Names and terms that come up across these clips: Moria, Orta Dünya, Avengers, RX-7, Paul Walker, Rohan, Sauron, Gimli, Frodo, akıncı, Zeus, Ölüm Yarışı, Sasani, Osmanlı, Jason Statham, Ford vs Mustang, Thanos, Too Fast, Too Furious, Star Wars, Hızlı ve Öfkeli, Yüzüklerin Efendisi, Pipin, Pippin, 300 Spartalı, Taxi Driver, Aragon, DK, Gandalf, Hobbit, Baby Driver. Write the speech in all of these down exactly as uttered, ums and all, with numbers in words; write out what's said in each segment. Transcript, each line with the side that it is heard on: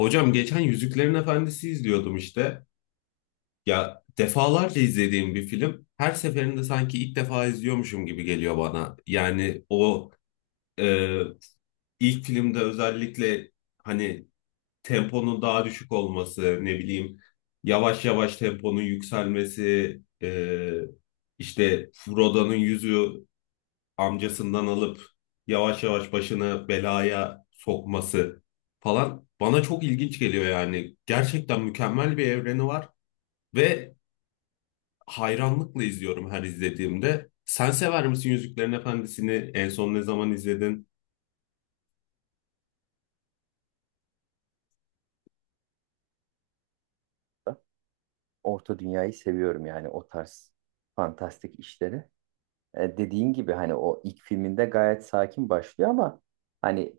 left: Hocam geçen Yüzüklerin Efendisi izliyordum işte. Ya defalarca izlediğim bir film. Her seferinde sanki ilk defa izliyormuşum gibi geliyor bana. Yani o e, ilk filmde özellikle hani temponun daha düşük olması, ne bileyim yavaş yavaş temponun yükselmesi, e, işte Frodo'nun yüzü amcasından alıp yavaş yavaş başını belaya sokması falan bana çok ilginç geliyor yani. Gerçekten mükemmel bir evreni var ve hayranlıkla izliyorum her izlediğimde. Sen sever misin Yüzüklerin Efendisi'ni? En son ne zaman izledin?
right: Orta Dünya'yı seviyorum yani o tarz fantastik işleri. E, dediğin gibi hani o ilk filminde gayet sakin başlıyor ama hani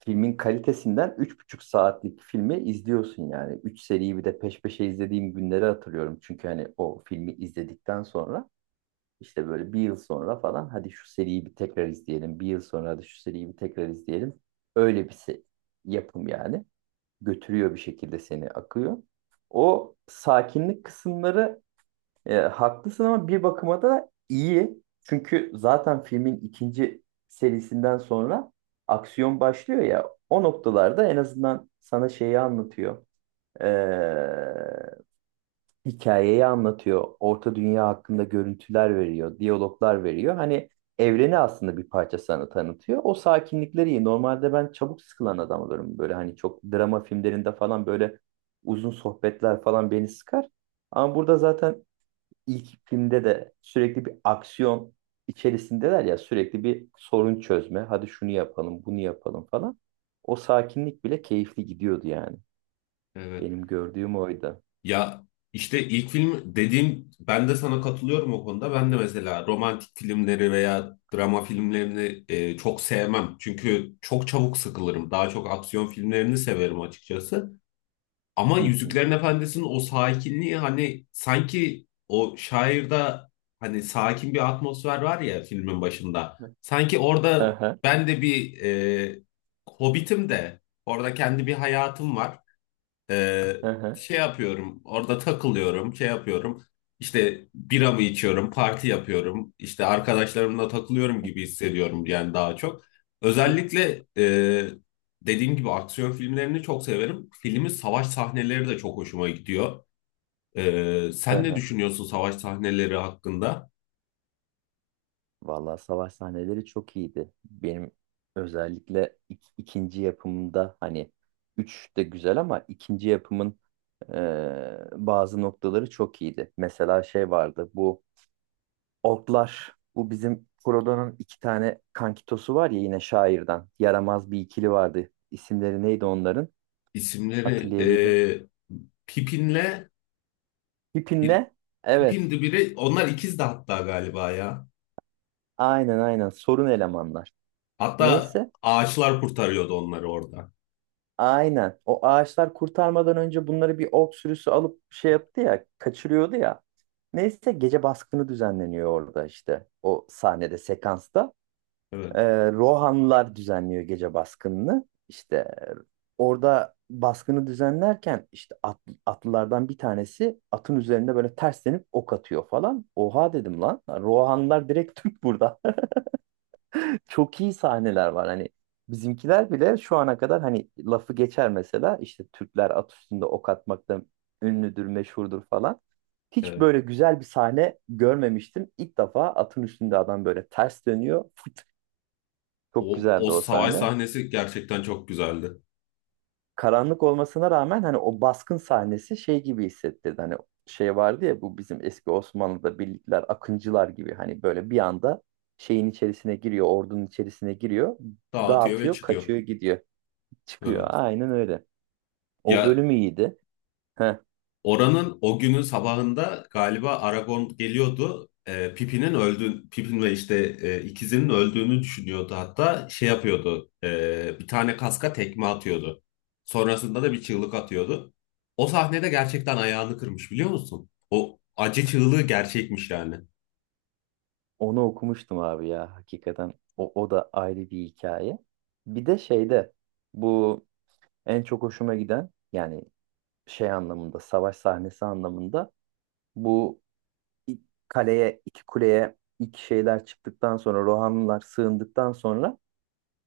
right: filmin kalitesinden üç buçuk saatlik filmi izliyorsun yani. Üç seriyi bir de peş peşe izlediğim günleri hatırlıyorum. Çünkü hani o filmi izledikten sonra işte böyle bir yıl sonra falan hadi şu seriyi bir tekrar izleyelim. Bir yıl sonra hadi şu seriyi bir tekrar izleyelim. Öyle bir se- Yapım yani. Götürüyor bir şekilde seni akıyor. O sakinlik kısımları e, haklısın ama bir bakıma da iyi. Çünkü zaten filmin ikinci serisinden sonra aksiyon başlıyor ya. O noktalarda en azından sana şeyi anlatıyor. E, Hikayeyi anlatıyor. Orta Dünya hakkında görüntüler veriyor. Diyaloglar veriyor. Hani evreni aslında bir parça sana tanıtıyor. O sakinlikleri iyi. Normalde ben çabuk sıkılan adam olurum. Böyle hani çok drama filmlerinde falan böyle uzun sohbetler falan beni sıkar. Ama burada zaten ilk filmde de sürekli bir aksiyon içerisindeler ya sürekli bir sorun çözme. Hadi şunu yapalım, bunu yapalım falan. O sakinlik bile keyifli gidiyordu yani.
left: Evet.
right: Benim gördüğüm oydu.
left: Ya işte ilk film dediğim ben de sana katılıyorum o konuda. Ben de mesela romantik filmleri veya drama filmlerini e, çok sevmem. Çünkü çok çabuk sıkılırım. Daha çok aksiyon filmlerini severim açıkçası. Ama
right: Hı hı.
left: Yüzüklerin Efendisi'nin o sakinliği hani sanki o şairde hani sakin bir atmosfer var ya filmin başında. Sanki
right: Hı
left: orada
right: hı,
left: ben de bir e, Hobbit'im de orada kendi bir hayatım var. Ee,
right: hı hı,
left: Şey yapıyorum, orada takılıyorum, şey yapıyorum. İşte bira mı içiyorum, parti yapıyorum, işte arkadaşlarımla takılıyorum gibi hissediyorum yani daha çok. Özellikle e, dediğim gibi aksiyon filmlerini çok severim. Filmin savaş sahneleri de çok hoşuma gidiyor. Ee,
right: hı
left: sen ne
right: hı.
left: düşünüyorsun savaş sahneleri hakkında?
right: Vallahi savaş sahneleri çok iyiydi. Benim özellikle ik- ikinci yapımında hani üç de güzel ama ikinci yapımın e, bazı noktaları çok iyiydi. Mesela şey vardı bu Otlar. Bu bizim Frodo'nun iki tane kankitosu var ya yine şairden. Yaramaz bir ikili vardı. İsimleri neydi onların?
left: İsimleri e,
right: Hatırlayabildim.
left: Pipin'le bir
right: Pippin'le? Evet.
left: Pipin'di biri. Onlar ikizdi hatta galiba ya.
right: Aynen aynen. Sorun elemanlar.
left: Hatta
right: Neyse.
left: ağaçlar kurtarıyordu onları orada.
right: Aynen. O ağaçlar kurtarmadan önce bunları bir ork sürüsü alıp şey yaptı ya, kaçırıyordu ya. Neyse gece baskını düzenleniyor orada işte. O sahnede, sekansta.
left: Evet,
right: Ee, Rohanlılar düzenliyor gece baskınını. İşte e, orada baskını düzenlerken işte at- atlılardan bir tanesi atın üzerinde böyle terslenip ok atıyor falan. Oha dedim lan. Rohanlılar direkt Türk burada. Çok iyi sahneler var. Hani bizimkiler bile şu ana kadar hani lafı geçer mesela işte Türkler at üstünde ok atmakta ünlüdür, meşhurdur falan. Hiç
left: evet.
right: böyle güzel bir sahne görmemiştim. İlk defa atın üstünde adam böyle ters dönüyor. Çok
left: O, o
right: güzeldi o
left: savaş
right: sahne.
left: sahnesi gerçekten çok güzeldi.
right: Karanlık olmasına rağmen hani o baskın sahnesi şey gibi hissettirdi. Hani şey vardı ya bu bizim eski Osmanlı'da birlikler, akıncılar gibi hani böyle bir anda şeyin içerisine giriyor, ordunun içerisine giriyor,
left: Dağıtıyor ve
right: dağıtıyor,
left: çıkıyor.
right: kaçıyor, gidiyor, çıkıyor.
left: Evet.
right: Aynen öyle. O
left: Ya,
right: bölüm iyiydi. Heh,
left: oranın o günün sabahında galiba Aragon geliyordu. E, Pippin'in öldüğün, Pippin ve işte e, ikizinin öldüğünü düşünüyordu. Hatta şey yapıyordu. E, bir tane kaska tekme atıyordu. Sonrasında da bir çığlık atıyordu. O sahnede gerçekten ayağını kırmış biliyor musun? O acı çığlığı gerçekmiş yani.
right: onu okumuştum abi ya hakikaten. O, o da ayrı bir hikaye. Bir de şeyde bu en çok hoşuma giden yani şey anlamında savaş sahnesi anlamında bu ilk kaleye, iki kuleye ilk şeyler çıktıktan sonra Rohanlılar sığındıktan sonra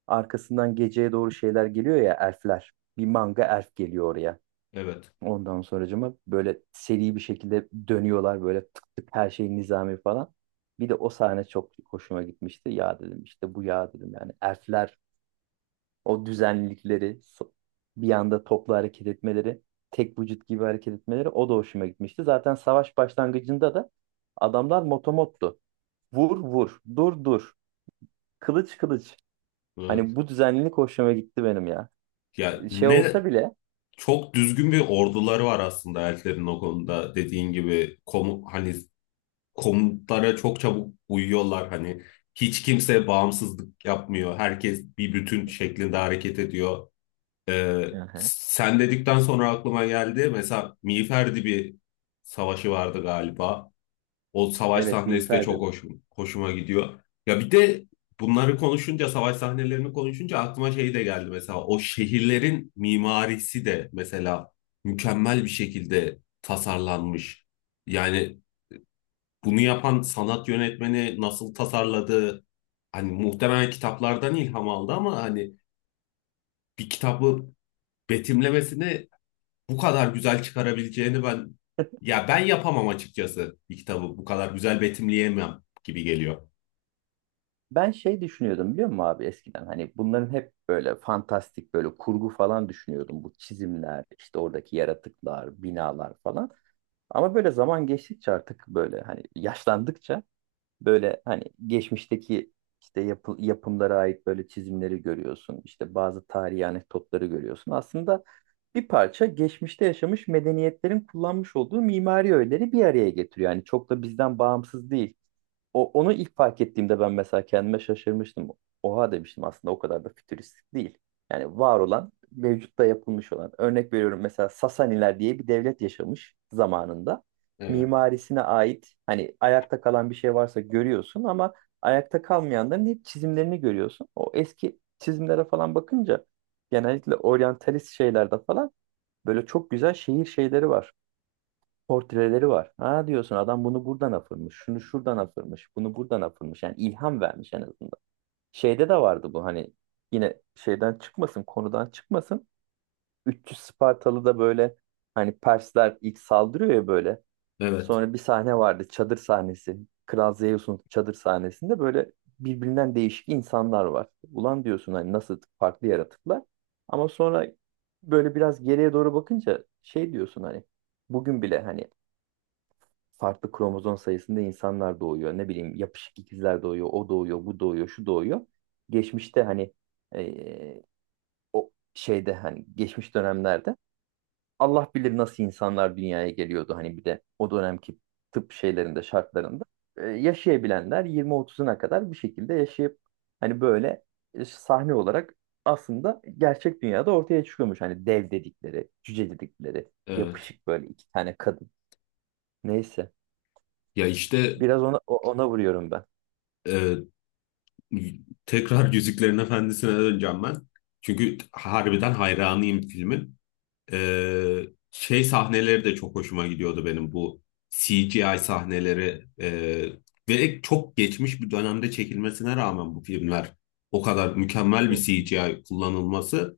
right: arkasından geceye doğru şeyler geliyor ya elfler. Bir manga elf geliyor oraya.
left: Evet.
right: Ondan sonracıma böyle seri bir şekilde dönüyorlar böyle tık tık her şey nizami falan. Bir de o sahne çok hoşuma gitmişti. Ya dedim işte bu ya dedim yani elfler o düzenlilikleri so- bir anda toplu hareket etmeleri tek vücut gibi hareket etmeleri o da hoşuma gitmişti. Zaten savaş başlangıcında da adamlar motomottu. Vur vur. Dur dur. Kılıç kılıç.
left: Evet.
right: Hani bu düzenlilik hoşuma gitti benim ya.
left: Ya
right: Ee, Şey olsa
left: ne
right: bile.
left: Çok düzgün bir orduları var aslında elflerin o konuda. Dediğin gibi komu hani komutlara çok çabuk uyuyorlar. Hani hiç kimse bağımsızlık yapmıyor. Herkes bir bütün şeklinde hareket ediyor. Ee,
right: Hı hı.
left: Sen dedikten sonra aklıma geldi. Mesela Miğfer bir savaşı vardı galiba. O savaş
right: Evet
left: sahnesi de
right: miğfer
left: çok
right: dedi.
left: hoşum, hoşuma gidiyor. Ya bir de bunları konuşunca, savaş sahnelerini konuşunca aklıma şey de geldi mesela. O şehirlerin mimarisi de mesela mükemmel bir şekilde tasarlanmış. Yani bunu yapan sanat yönetmeni nasıl tasarladı? Hani muhtemelen kitaplardan ilham aldı ama hani bir kitabı betimlemesini bu kadar güzel çıkarabileceğini ben ya ben yapamam açıkçası bir kitabı bu kadar güzel betimleyemem gibi geliyor.
right: Ben şey düşünüyordum biliyor musun abi eskiden hani bunların hep böyle fantastik böyle kurgu falan düşünüyordum. Bu çizimler işte oradaki yaratıklar binalar falan. Ama böyle zaman geçtikçe artık böyle hani yaşlandıkça böyle hani geçmişteki işte yapı- yapımlara ait böyle çizimleri görüyorsun. İşte bazı tarihi anekdotları görüyorsun. Aslında bir parça geçmişte yaşamış medeniyetlerin kullanmış olduğu mimari öğeleri bir araya getiriyor. Yani çok da bizden bağımsız değil. O, onu ilk fark ettiğimde ben mesela kendime şaşırmıştım. Oha demiştim aslında o kadar da fütüristik değil. Yani var olan, mevcutta yapılmış olan. Örnek veriyorum mesela Sasaniler diye bir devlet yaşamış zamanında
left: Evet.
right: mimarisine ait hani ayakta kalan bir şey varsa görüyorsun ama ayakta kalmayanların hep çizimlerini görüyorsun. O eski çizimlere falan bakınca genellikle oryantalist şeylerde falan böyle çok güzel şehir şeyleri var. Portreleri var. Ha diyorsun adam bunu buradan afırmış, şunu şuradan afırmış, bunu buradan afırmış. Yani ilham vermiş en azından. Şeyde de vardı bu hani yine şeyden çıkmasın, konudan çıkmasın. üç yüz Spartalı da böyle hani Persler ilk saldırıyor ya böyle.
left: Evet.
right: Sonra bir sahne vardı. Çadır sahnesi. Kral Zeus'un çadır sahnesinde böyle birbirinden değişik insanlar var. Ulan diyorsun hani nasıl farklı yaratıklar. Ama sonra böyle biraz geriye doğru bakınca şey diyorsun hani bugün bile hani farklı kromozom sayısında insanlar doğuyor. Ne bileyim yapışık ikizler doğuyor. O doğuyor, bu doğuyor, şu doğuyor. Geçmişte hani eee, o şeyde hani geçmiş dönemlerde Allah bilir nasıl insanlar dünyaya geliyordu hani bir de o dönemki tıp şeylerinde şartlarında Ee, yaşayabilenler yirmi otuzuna kadar bir şekilde yaşayıp hani böyle e, sahne olarak aslında gerçek dünyada ortaya çıkıyormuş. Hani dev dedikleri, cüce dedikleri,
left: Evet.
right: yapışık böyle iki tane kadın. Neyse.
left: Ya işte
right: Biraz ona o- ona vuruyorum ben.
left: e, tekrar Yüzüklerin Efendisi'ne döneceğim ben. Çünkü harbiden hayranıyım filmin. Ee, Şey sahneleri de çok hoşuma gidiyordu benim bu C G I sahneleri ee, ve çok geçmiş bir dönemde çekilmesine rağmen bu filmler o kadar mükemmel
right: Hı
left: bir
right: hı.
left: C G I kullanılması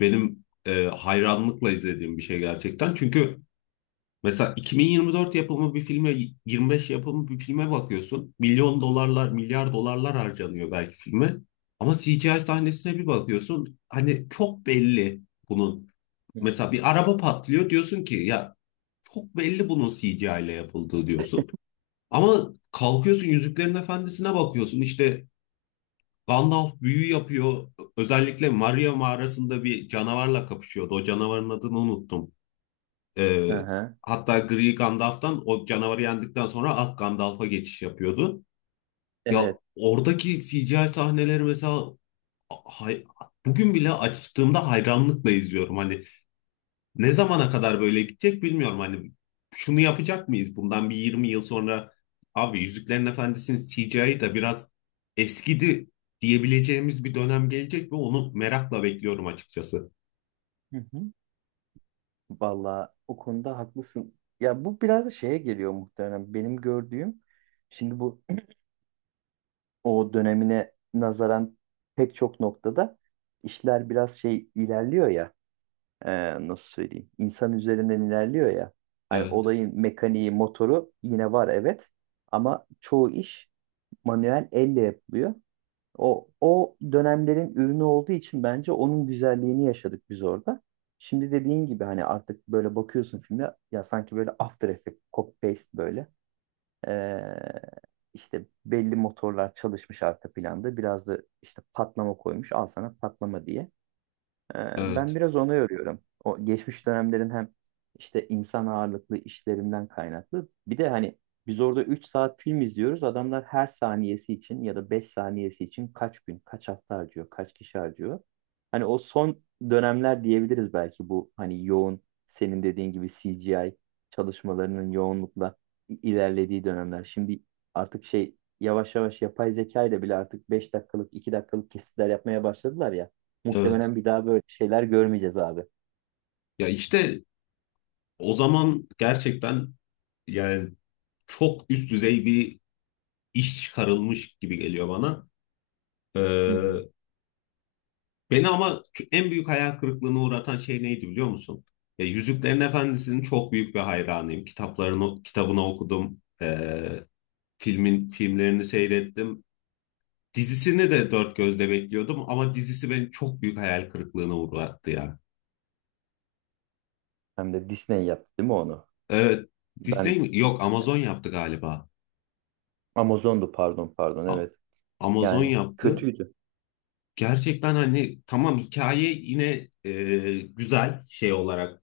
left: benim e, hayranlıkla izlediğim bir şey gerçekten. Çünkü mesela iki bin yirmi dört yapımı bir filme, yirmi beş yapımı bir filme bakıyorsun. Milyon dolarlar, milyar dolarlar harcanıyor belki filme. Ama C G I sahnesine bir bakıyorsun. Hani çok belli bunun.
right: Hı.
left: Mesela bir araba patlıyor diyorsun ki ya çok belli bunun C G I ile yapıldığı diyorsun. Ama kalkıyorsun Yüzüklerin Efendisi'ne bakıyorsun. İşte Gandalf büyü yapıyor. Özellikle Maria mağarasında bir canavarla kapışıyordu. O canavarın adını unuttum. Ee,
right: Hı.
left: Hatta Gri Gandalf'tan o canavarı yendikten sonra Ak Gandalf'a geçiş yapıyordu. Ya
right: Evet.
left: oradaki C G I sahneleri mesela hay- bugün bile açtığımda hayranlıkla izliyorum. Hani ne zamana kadar böyle gidecek bilmiyorum. Hani şunu yapacak mıyız bundan bir yirmi yıl sonra abi Yüzüklerin Efendisi'nin C G I'yi da biraz eskidi diyebileceğimiz bir dönem gelecek ve onu merakla bekliyorum açıkçası.
right: Hı hı. Vallahi o konuda haklısın. Ya bu biraz da şeye geliyor muhtemelen. Benim gördüğüm şimdi bu o dönemine nazaran pek çok noktada işler biraz şey ilerliyor ya e, nasıl söyleyeyim insan üzerinden ilerliyor ya hani
left: Evet,
right: olayın mekaniği motoru yine var evet ama çoğu iş manuel elle yapılıyor. O, o dönemlerin ürünü olduğu için bence onun güzelliğini yaşadık biz orada. Şimdi dediğin gibi hani artık böyle bakıyorsun filme ya sanki böyle After Effects, copy paste böyle. Ee, işte belli motorlar çalışmış arka planda. Biraz da işte patlama koymuş. Al sana patlama diye. Ee, Ben
left: evet,
right: biraz ona yoruyorum. O geçmiş dönemlerin hem işte insan ağırlıklı işlerinden kaynaklı. Bir de hani biz orada üç saat film izliyoruz. Adamlar her saniyesi için ya da beş saniyesi için kaç gün, kaç hafta harcıyor, kaç kişi harcıyor. Hani o son dönemler diyebiliriz belki bu hani yoğun senin dediğin gibi C G I çalışmalarının yoğunlukla i- ilerlediği dönemler. Şimdi artık şey yavaş yavaş yapay zeka ile bile artık beş dakikalık, iki dakikalık kesitler yapmaya başladılar ya.
left: evet.
right: Muhtemelen bir daha böyle şeyler görmeyeceğiz abi.
left: Ya işte o zaman gerçekten yani çok üst düzey bir iş çıkarılmış gibi geliyor bana. Ee,
right: Hı hı.
left: Beni ama en büyük hayal kırıklığına uğratan şey neydi biliyor musun? Ya, Yüzüklerin Efendisi'nin çok büyük bir hayranıyım. Kitaplarını, kitabını okudum. Ee, filmin filmlerini seyrettim. Dizisini de dört gözle bekliyordum ama dizisi beni çok büyük hayal kırıklığına uğrattı ya.
right: Hem de Disney yaptı değil mi onu?
left: Evet,
right: Ben
left: Disney mi? Yok, Amazon yaptı galiba.
right: Amazon'du pardon pardon
left: A-
right: evet.
left: Amazon
right: Yani
left: yaptı.
right: kötüydü.
left: Gerçekten hani tamam hikaye yine e, güzel şey olarak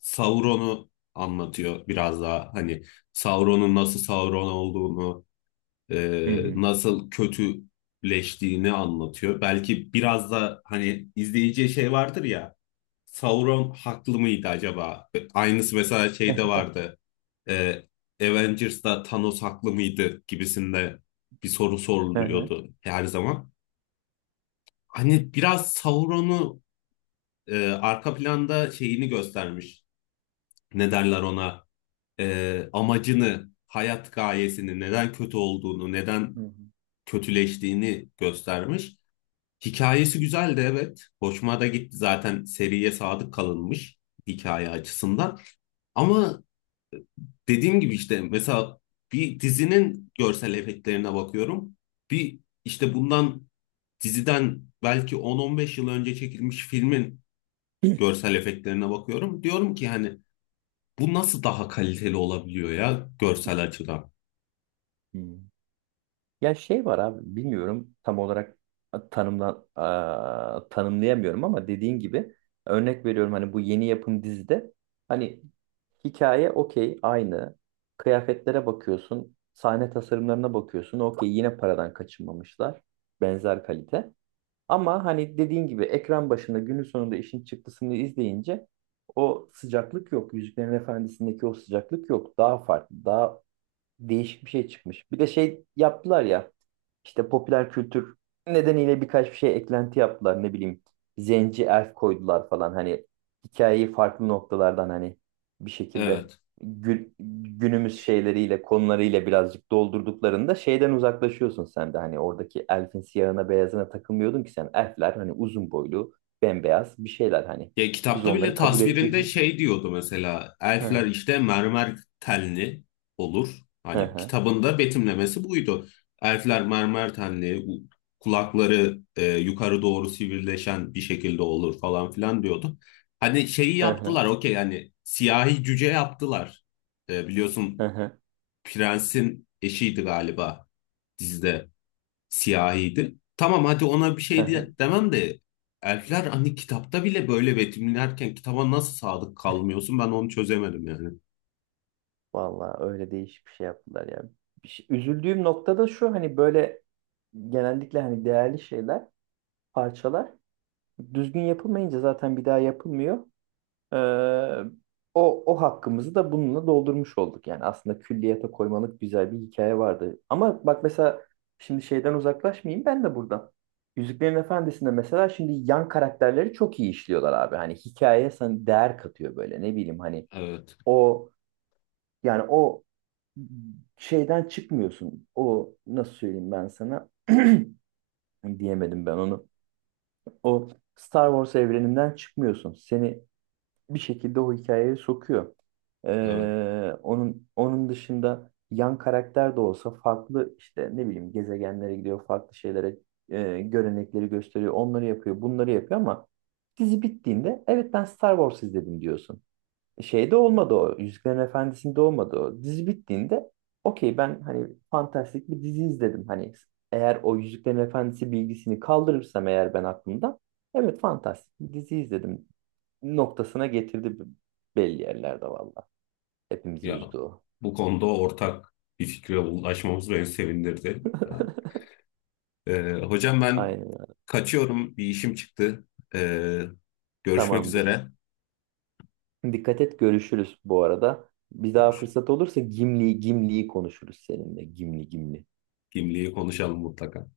left: Sauron'u anlatıyor biraz daha hani Sauron'un nasıl Sauron olduğunu
right: Hı
left: e,
right: hı.
left: nasıl kötüleştiğini anlatıyor. Belki biraz da hani izleyiciye şey vardır ya Sauron haklı mıydı acaba? E, Aynısı mesela şeyde vardı e, Avengers'da Thanos haklı mıydı gibisinde bir soru
right: Hı hı.
left: soruluyordu her zaman. Hani biraz Sauron'u e, arka planda şeyini göstermiş. Ne derler ona? E, amacını, hayat gayesini, neden kötü olduğunu,
right: Hı
left: neden
right: hı.
left: kötüleştiğini göstermiş. Hikayesi güzel de evet. Hoşuma da gitti zaten seriye sadık kalınmış hikaye açısından. Ama e, dediğim gibi işte mesela bir dizinin görsel efektlerine bakıyorum. Bir işte bundan diziden belki on on beş yıl önce çekilmiş filmin görsel efektlerine bakıyorum. Diyorum ki hani bu nasıl daha kaliteli olabiliyor ya görsel açıdan?
right: Hı. Ya şey var abi bilmiyorum tam olarak tanımla, a- tanımlayamıyorum ama dediğin gibi örnek veriyorum hani bu yeni yapım dizide hani hikaye okey aynı kıyafetlere bakıyorsun sahne tasarımlarına bakıyorsun okey yine paradan kaçınmamışlar benzer kalite. Ama hani dediğin gibi ekran başında günün sonunda işin çıktısını izleyince o sıcaklık yok. Yüzüklerin Efendisi'ndeki o sıcaklık yok. Daha farklı, daha değişik bir şey çıkmış. Bir de şey yaptılar ya. İşte popüler kültür nedeniyle birkaç bir şey eklenti yaptılar. Ne bileyim zenci elf koydular falan. Hani hikayeyi farklı noktalardan hani bir şekilde
left: Evet.
right: gü- günümüz şeyleriyle konularıyla birazcık doldurduklarında şeyden uzaklaşıyorsun sen de. Hani oradaki elfin siyahına beyazına takılmıyordun ki sen. Elfler hani uzun boylu bembeyaz bir şeyler hani.
left: Ya
right: Biz
left: kitapta bile
right: onları kabul
left: tasvirinde
right: ettik.
left: şey diyordu mesela elfler
right: Hı
left: işte mermer tenli olur.
right: hı
left: Hani
right: hı
left: kitabında betimlemesi buydu. Elfler mermer tenli, u- kulakları e, yukarı doğru sivrileşen bir şekilde olur falan filan diyordu. Hani şeyi
right: hı
left: yaptılar okey hani siyahi cüce yaptılar. E,
right: hı
left: biliyorsun
right: hı.
left: prensin eşiydi galiba dizide. Siyahiydi. Tamam hadi ona bir
right: Hı
left: şey diye,
right: hı.
left: demem de elfler hani kitapta bile böyle betimlerken kitaba nasıl sadık kalmıyorsun ben onu çözemedim yani.
right: Vallahi öyle değişik bir şey yaptılar ya. Bir şey- Üzüldüğüm nokta da şu hani böyle genellikle hani değerli şeyler, parçalar düzgün yapılmayınca zaten bir daha yapılmıyor. Ee, o, o hakkımızı da bununla doldurmuş olduk. Yani aslında külliyata koymalık güzel bir hikaye vardı. Ama bak mesela şimdi şeyden uzaklaşmayayım ben de buradan. Yüzüklerin Efendisi'nde mesela şimdi yan karakterleri çok iyi işliyorlar abi. Hani hikayeye sana değer katıyor böyle ne bileyim hani
left: Evet,
right: o yani o şeyden çıkmıyorsun. O nasıl söyleyeyim ben sana? Diyemedim ben onu. O Star Wars evreninden çıkmıyorsun. Seni bir şekilde o hikayeye sokuyor.
left: evet.
right: Ee, onun onun dışında yan karakter de olsa farklı işte ne bileyim gezegenlere gidiyor, farklı şeylere e, görenekleri gösteriyor, onları yapıyor, bunları yapıyor ama dizi bittiğinde evet ben Star Wars izledim diyorsun. Şeyde olmadı o. Yüzüklerin Efendisi'nde olmadı o. Dizi bittiğinde okey ben hani fantastik bir dizi izledim. Hani eğer o Yüzüklerin Efendisi bilgisini kaldırırsam eğer ben aklımda evet fantastik bir dizi izledim noktasına getirdi belli yerlerde valla. Hepimizi
left: Ya
right: üzdü o.
left: bu konuda ortak bir fikre ulaşmamız beni sevindirdi. Ya, e, hocam ben
right: Aynen.
left: kaçıyorum bir işim çıktı. E, Görüşmek
right: Tamamdır.
left: üzere.
right: Dikkat et görüşürüz bu arada. Bir daha
left: Görüş-
right: fırsat olursa Gimli Gimli'yi konuşuruz seninle. Gimli Gimli.
left: Gimli'yi konuşalım mutlaka.